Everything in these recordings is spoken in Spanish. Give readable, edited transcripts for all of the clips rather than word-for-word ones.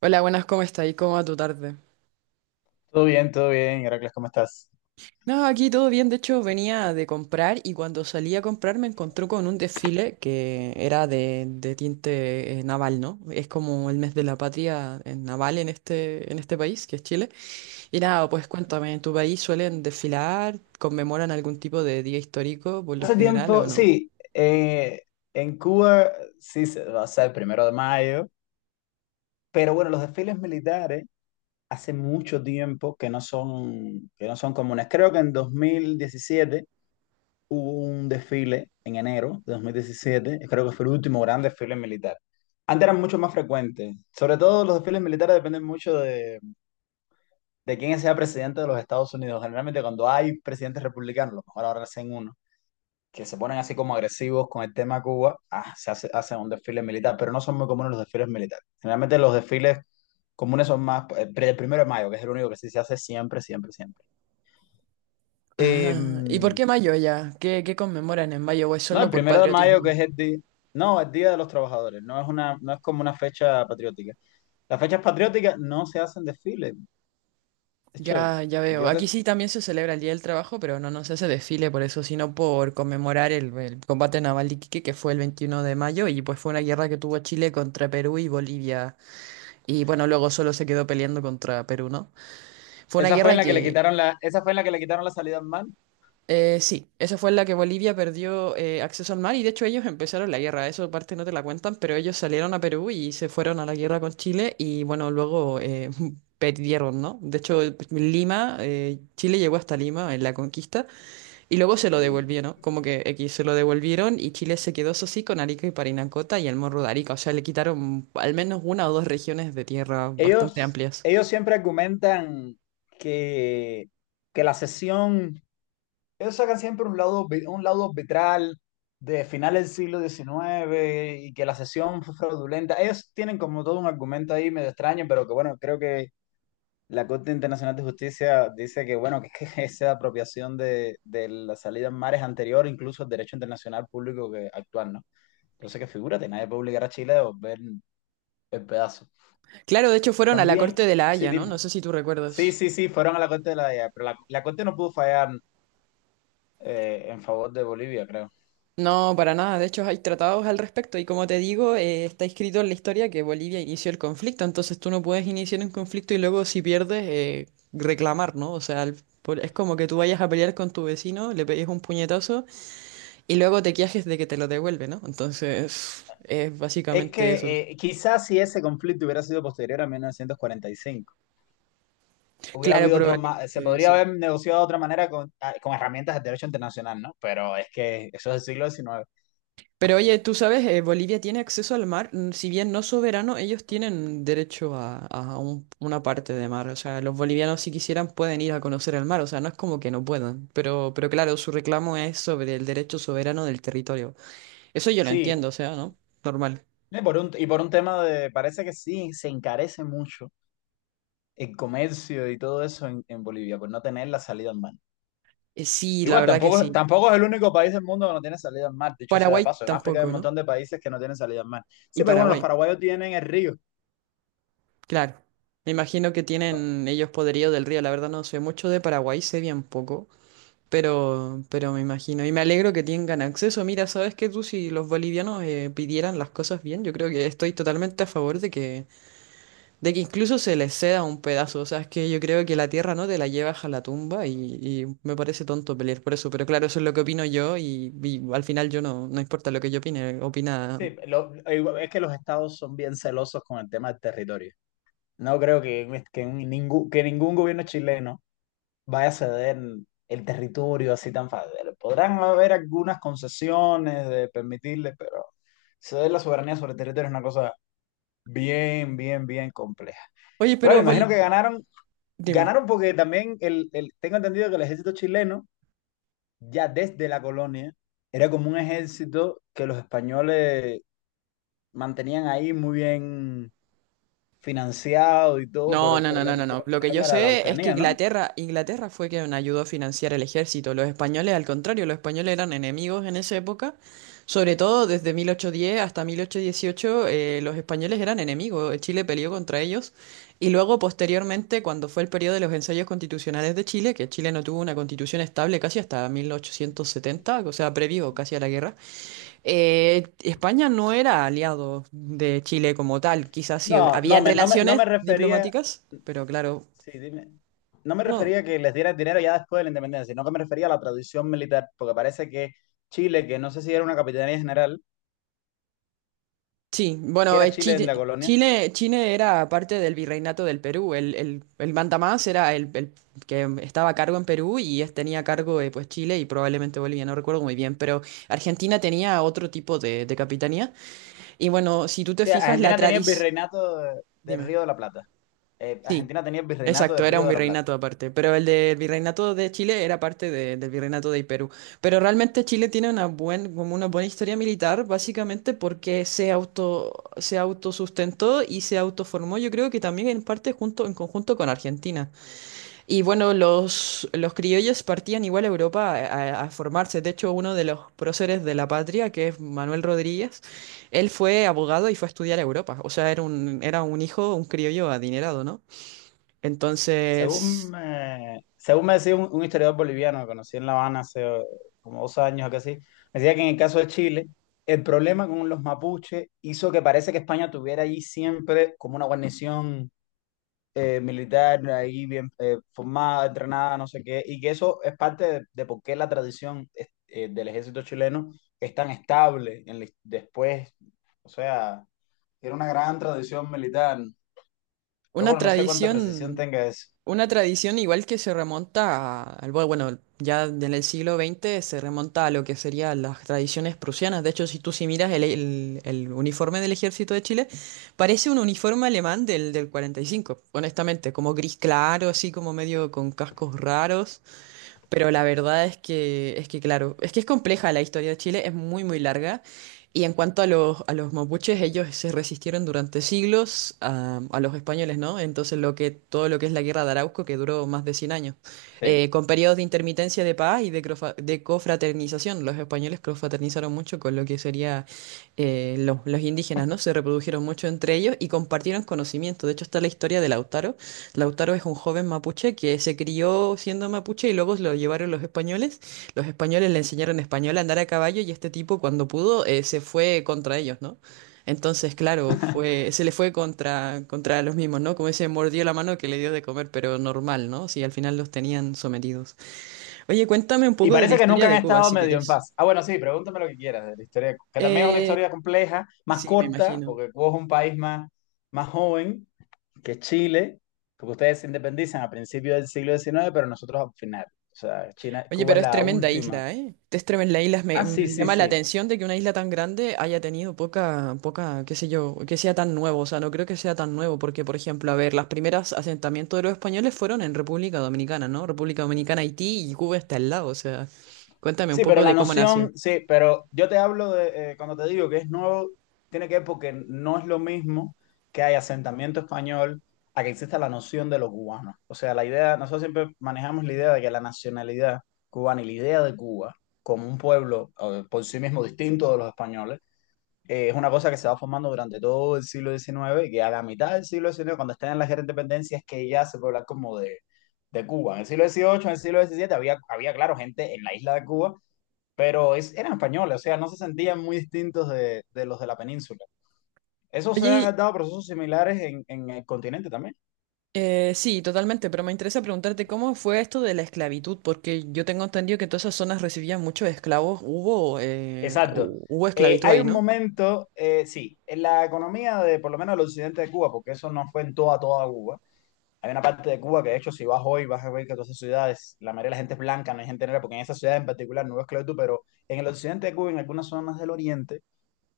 Hola, buenas, ¿cómo está? ¿Y cómo va tu tarde? Todo bien, Heracles, ¿cómo estás? No, aquí todo bien. De hecho, venía de comprar y cuando salí a comprar me encontré con un desfile que era de tinte naval, ¿no? Es como el mes de la patria naval en este país, que es Chile. Y nada, pues cuéntame, ¿en tu país suelen desfilar? ¿Conmemoran algún tipo de día histórico por lo Hace general o tiempo, no? sí, en Cuba sí se va a ser el primero de mayo, pero bueno, los desfiles militares hace mucho tiempo que no son comunes. Creo que en 2017 hubo un desfile en enero de 2017, creo que fue el último gran desfile militar. Antes eran mucho más frecuentes, sobre todo los desfiles militares dependen mucho de quién sea presidente de los Estados Unidos. Generalmente cuando hay presidentes republicanos, a lo mejor ahora hacen uno que se ponen así como agresivos con el tema Cuba, hacen un desfile militar, pero no son muy comunes los desfiles militares. Generalmente los desfiles comunes son más el primero de mayo, que es el único que sí se hace siempre, siempre, siempre. Ah, ¿y por No, qué mayo ya? ¿Qué conmemoran en mayo? ¿O es solo el por primero de mayo, que patriotismo? es el día, no, el Día de los Trabajadores, no es una, no es como una fecha patriótica. Las fechas patrióticas no se hacen desfiles. De hecho, Ya, ya veo. yo Aquí que sí también se celebra el Día del Trabajo, pero no, no se hace desfile por eso, sino por conmemorar el combate naval de Iquique, que fue el 21 de mayo, y pues fue una guerra que tuvo Chile contra Perú y Bolivia. Y bueno, luego solo se quedó peleando contra Perú, ¿no? Fue una esa fue en guerra la que le quitaron esa fue en la que le quitaron la salida al mar. Sí, esa fue en la que Bolivia perdió acceso al mar, y de hecho ellos empezaron la guerra, eso parte no te la cuentan, pero ellos salieron a Perú y se fueron a la guerra con Chile, y bueno, perdieron, ¿no? De hecho, Lima, Chile llegó hasta Lima en la conquista. Y luego se lo Uy. devolvió, ¿no? Como que X se lo devolvieron y Chile se quedó, eso sí, con Arica y Parinacota y el Morro de Arica. O sea, le quitaron al menos una o dos regiones de tierra bastante Ellos, amplias. ellos siempre argumentan que, que la sesión, ellos sacan siempre un lado, un lado arbitral de final del siglo XIX y que la sesión fue fraudulenta. Ellos tienen como todo un argumento ahí medio extraño, pero que bueno, creo que la Corte Internacional de Justicia dice que bueno, que, que esa apropiación de la salida en mares anterior, incluso al derecho internacional público que actual, ¿no? Entonces que figúrate, nadie puede obligar a Chile a volver el pedazo. Claro, de hecho fueron a la corte También, de La sí, Haya, ¿no? No dime. sé si tú Sí, recuerdas. sí, sí, fueron a la Corte de La Haya, pero la Corte no pudo fallar en favor de Bolivia, creo. No, para nada. De hecho, hay tratados al respecto y como te digo, está escrito en la historia que Bolivia inició el conflicto. Entonces tú no puedes iniciar un conflicto y luego si pierdes, reclamar, ¿no? O sea, es como que tú vayas a pelear con tu vecino, le pegues un puñetazo. Y luego te quejas de que te lo devuelve, ¿no? Entonces, es Es básicamente eso. que quizás si ese conflicto hubiera sido posterior a 1945, hubiera Claro, habido otro más, se probablemente podría sí. haber negociado de otra manera con herramientas del derecho internacional, ¿no? Pero es que eso es del siglo XIX. Pero oye, tú sabes, Bolivia tiene acceso al mar, si bien no soberano, ellos tienen derecho a una parte de mar. O sea, los bolivianos si quisieran pueden ir a conocer el mar, o sea, no es como que no puedan. Pero claro, su reclamo es sobre el derecho soberano del territorio. Eso yo lo Sí, entiendo, o sea, ¿no? Normal. y por un tema de, parece que sí, se encarece mucho el comercio y todo eso en Bolivia, por no tener la salida en mar. Sí, Que la igual, verdad que tampoco, sí. tampoco es el único país del mundo que no tiene salida al mar, dicho sea de Paraguay paso. En África hay un tampoco, ¿no? montón de países que no tienen salida al mar. Y Sí, pero bueno, los Paraguay. paraguayos tienen el río. Claro, me imagino que No, tienen ellos poderío del río, la verdad no sé mucho de Paraguay, sé bien poco, pero me imagino, y me alegro que tengan acceso. Mira, sabes que tú si los bolivianos pidieran las cosas bien, yo creo que estoy totalmente a favor de que incluso se les ceda un pedazo, o sea, es que yo creo que la tierra no te la llevas a la tumba y me parece tonto pelear por eso, pero claro, eso es lo que opino yo y al final yo no, no importa lo que yo opine, opina... sí, es que los estados son bien celosos con el tema del territorio. No creo que ningún gobierno chileno vaya a ceder el territorio así tan fácil. Podrán haber algunas concesiones de permitirle, pero ceder la soberanía sobre el territorio es una cosa bien, bien, bien compleja. Oye, Bueno, pero... imagino que ganaron. Dime. Ganaron porque también tengo entendido que el ejército chileno, ya desde la colonia, era como un ejército que los españoles mantenían ahí muy bien financiado y todo por No, no, no, no, no, no. todo Lo el que yo problema de la sé es que Araucanía, ¿no? Inglaterra, Inglaterra fue quien ayudó a financiar el ejército. Los españoles, al contrario, los españoles eran enemigos en esa época. Sobre todo desde 1810 hasta 1818, los españoles eran enemigos. Chile peleó contra ellos. Y luego, posteriormente, cuando fue el periodo de los ensayos constitucionales de Chile, que Chile no tuvo una constitución estable casi hasta 1870, o sea, previo casi a la guerra. España no era aliado de Chile como tal, quizás sí No, no habían me, no me, no me relaciones refería, diplomáticas, pero claro, sí, dime, no me no, refería que les diera el dinero ya después de la independencia, sino que me refería a la tradición militar, porque parece que Chile, que no sé si era una capitanía general, sí, que bueno, era Chile en la Chile, colonia, Chile, Chile era parte del virreinato del Perú, el mandamás era el que estaba a cargo en Perú y tenía a cargo pues Chile y probablemente Bolivia, no recuerdo muy bien, pero Argentina tenía otro tipo de capitanía y bueno, si tú o te sea, fijas, la Argentina tenía el tradición, virreinato del dime, Río de la Plata. Sí. Argentina tenía el virreinato Exacto, del era Río un de la Plata. virreinato aparte, pero el del virreinato de Chile era parte del virreinato de Perú. Pero realmente Chile tiene como una buena historia militar, básicamente porque se autosustentó y se autoformó, yo creo que también en parte junto, en conjunto con Argentina. Y bueno, los criollos partían igual a Europa a formarse. De hecho, uno de los próceres de la patria, que es Manuel Rodríguez, él fue abogado y fue a estudiar a Europa. O sea, era un hijo, un criollo adinerado, ¿no? Según Entonces, me, según me decía un historiador boliviano que conocí en La Habana hace como 2 años o casi, me decía que en el caso de Chile, el problema con los mapuches hizo que parece que España tuviera allí siempre como una guarnición militar ahí bien formada, entrenada, no sé qué, y que eso es parte de por qué la tradición del ejército chileno es tan estable después, o sea, era una gran tradición militar. Pero una bueno, no sé cuánta precisión tradición, tenga eso. una tradición igual que se remonta bueno, ya en el siglo XX se remonta a lo que serían las tradiciones prusianas. De hecho, si miras el uniforme del ejército de Chile, parece un uniforme alemán del 45 honestamente, como gris claro, así como medio con cascos raros. Pero la verdad es que claro, es que es compleja la historia de Chile, es muy, muy larga. Y en cuanto a los mapuches, ellos se resistieron durante siglos a los españoles, ¿no? Entonces todo lo que es la guerra de Arauco, que duró más de 100 años, Sí. con periodos de intermitencia de paz y de cofraternización. Los españoles cofraternizaron mucho con lo que sería los indígenas, ¿no? Se reprodujeron mucho entre ellos y compartieron conocimiento. De hecho, está la historia de Lautaro. Lautaro es un joven mapuche que se crió siendo mapuche y luego lo llevaron los españoles. Los españoles le enseñaron español a andar a caballo y este tipo cuando pudo se fue contra ellos, ¿no? Entonces, claro, se le fue contra los mismos, ¿no? Como ese mordió la mano que le dio de comer, pero normal, ¿no? Si al final los tenían sometidos. Oye, cuéntame un Y poco de la parece que nunca historia han de Cuba, estado si medio en quieres. paz. Ah, bueno, sí, pregúntame lo que quieras de la historia, de Cuba, que también es una Eh, historia compleja, más sí, me corta, imagino. porque Cuba es un país más, más joven que Chile, porque ustedes se independizan a principios del siglo XIX pero nosotros al final. O sea, China, Oye, Cuba pero es es la tremenda última. isla, ¿eh? Es tremenda isla. Me, Ah, sí, me sí, llama la sí. atención de que una isla tan grande haya tenido poca, poca, qué sé yo, que sea tan nuevo. O sea, no creo que sea tan nuevo, porque, por ejemplo, a ver, las primeras asentamientos de los españoles fueron en República Dominicana, ¿no? República Dominicana, Haití y Cuba está al lado. O sea, cuéntame un Sí, pero poco de cómo nació. Sí, pero yo te hablo de, cuando te digo que es nuevo, tiene que ver porque no es lo mismo que hay asentamiento español a que exista la noción de lo cubano. O sea, nosotros siempre manejamos la idea de que la nacionalidad cubana y la idea de Cuba como un pueblo por sí mismo distinto de los españoles, es una cosa que se va formando durante todo el siglo XIX y que a la mitad del siglo XIX, cuando están en la guerra de independencia, es que ya se puede hablar como de Cuba. En el siglo XVIII, en el siglo XVII claro, gente en la isla de Cuba pero eran españoles, o sea, no se sentían muy distintos de los de la península. Eso se Oye, han dado procesos similares en el continente también. Sí, totalmente, pero me interesa preguntarte cómo fue esto de la esclavitud, porque yo tengo entendido que todas esas zonas recibían muchos esclavos. Hubo, eh, Exacto. hu- hubo esclavitud Hay ahí, un ¿no? momento, sí, en la economía de por lo menos el occidente de Cuba, porque eso no fue en toda Cuba. Hay una parte de Cuba que, de hecho, si vas hoy, vas a ver que todas esas ciudades, la mayoría de la gente es blanca, no hay gente negra, porque en esa ciudad en particular no hubo esclavitud, pero en el occidente de Cuba, en algunas zonas del oriente,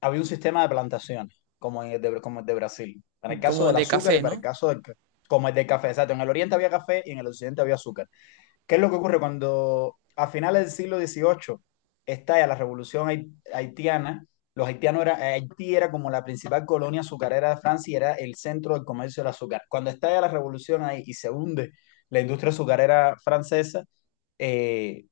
había un sistema de plantaciones, como, en el de, como el de Brasil, para el caso Como del de azúcar y café, para el ¿no? caso como el del café. Exacto, en el oriente había café y en el occidente había azúcar. ¿Qué es lo que ocurre cuando a finales del siglo XVIII estalla la revolución haitiana? Haití era como la principal colonia azucarera de Francia y era el centro del comercio del azúcar. Cuando estalla la revolución ahí y se hunde la industria azucarera francesa, eh,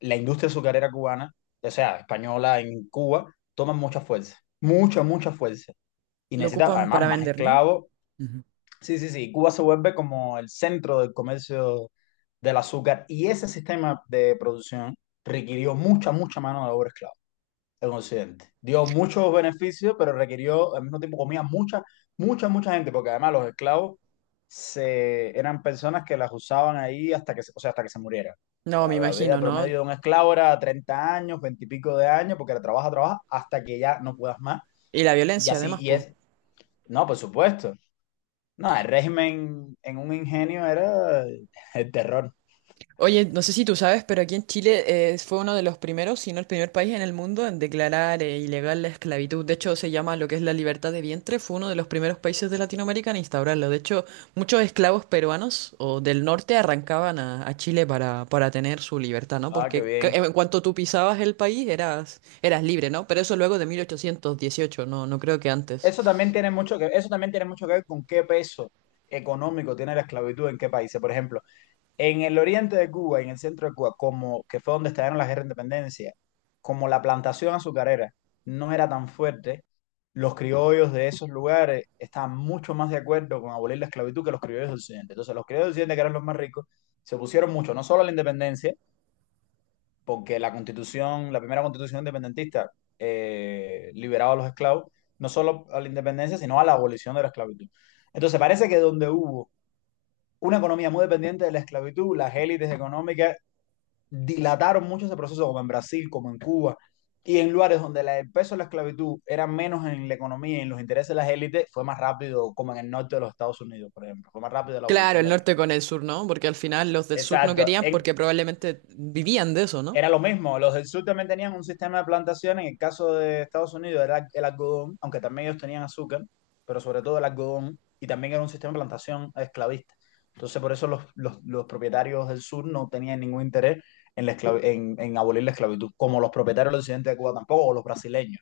la industria azucarera cubana, o sea, española en Cuba, toma mucha fuerza, mucha, mucha fuerza. Y Lo necesita ocupan para además más vender, ¿no? esclavos. Ujú. Sí, sí, sí, Cuba se vuelve como el centro del comercio del azúcar y ese sistema de producción requirió mucha, mucha mano de obra esclava en Occidente. Dio muchos beneficios, pero requirió, al mismo tiempo comía mucha, mucha, mucha gente, porque además los esclavos eran personas que las usaban ahí hasta que, o sea, hasta que se muriera. No, me La imagino, vida ¿no? promedio de un esclavo era 30 años, 20 y pico de años, porque la trabaja, trabaja hasta que ya no puedas más. Y la Y violencia, así, además, y pues. es, no, por supuesto. No, el régimen en un ingenio era el terror. Oye, no sé si tú sabes, pero aquí en Chile fue uno de los primeros, si no el primer país en el mundo en declarar ilegal la esclavitud. De hecho, se llama lo que es la libertad de vientre. Fue uno de los primeros países de Latinoamérica en instaurarlo. De hecho, muchos esclavos peruanos o del norte arrancaban a Chile para tener su libertad, ¿no? Ah, qué Porque bien. en cuanto tú pisabas el país, eras libre, ¿no? Pero eso luego de 1818. No, no creo que antes. Eso también tiene mucho que ver con qué peso económico tiene la esclavitud en qué países. Por ejemplo, en el oriente de Cuba, en el centro de Cuba, como que fue donde estallaron las guerras de independencia, como la plantación azucarera no era tan fuerte, los criollos de esos lugares estaban mucho más de acuerdo con abolir la esclavitud que los criollos del occidente. Entonces, los criollos del occidente, que eran los más ricos, se pusieron mucho, no solo a la independencia, porque la primera constitución independentista liberaba a los esclavos, no solo a la independencia, sino a la abolición de la esclavitud. Entonces parece que donde hubo una economía muy dependiente de la esclavitud, las élites económicas dilataron mucho ese proceso, como en Brasil, como en Cuba, y en lugares donde el peso de la esclavitud era menos en la economía y en los intereses de las élites, fue más rápido, como en el norte de los Estados Unidos, por ejemplo, fue más rápido la Claro, abolición el de la norte esclavitud. con el sur, ¿no? Porque al final los del sur no Exacto. querían porque probablemente vivían de eso, ¿no? Era lo mismo, los del sur también tenían un sistema de plantación, en el caso de Estados Unidos era el algodón, aunque también ellos tenían azúcar, pero sobre todo el algodón, y también era un sistema de plantación esclavista. Entonces por eso los propietarios del sur no tenían ningún interés en abolir la esclavitud, como los propietarios del occidente de Cuba tampoco, o los brasileños.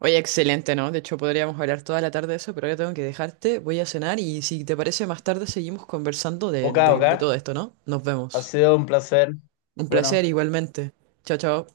Oye, excelente, ¿no? De hecho, podríamos hablar toda la tarde de eso, pero ahora tengo que dejarte, voy a cenar y si te parece, más tarde seguimos conversando de, Ok, ok, de de todo esto, ¿no? Nos ha vemos. sido un placer. Un placer Bueno. igualmente. Chao, chao.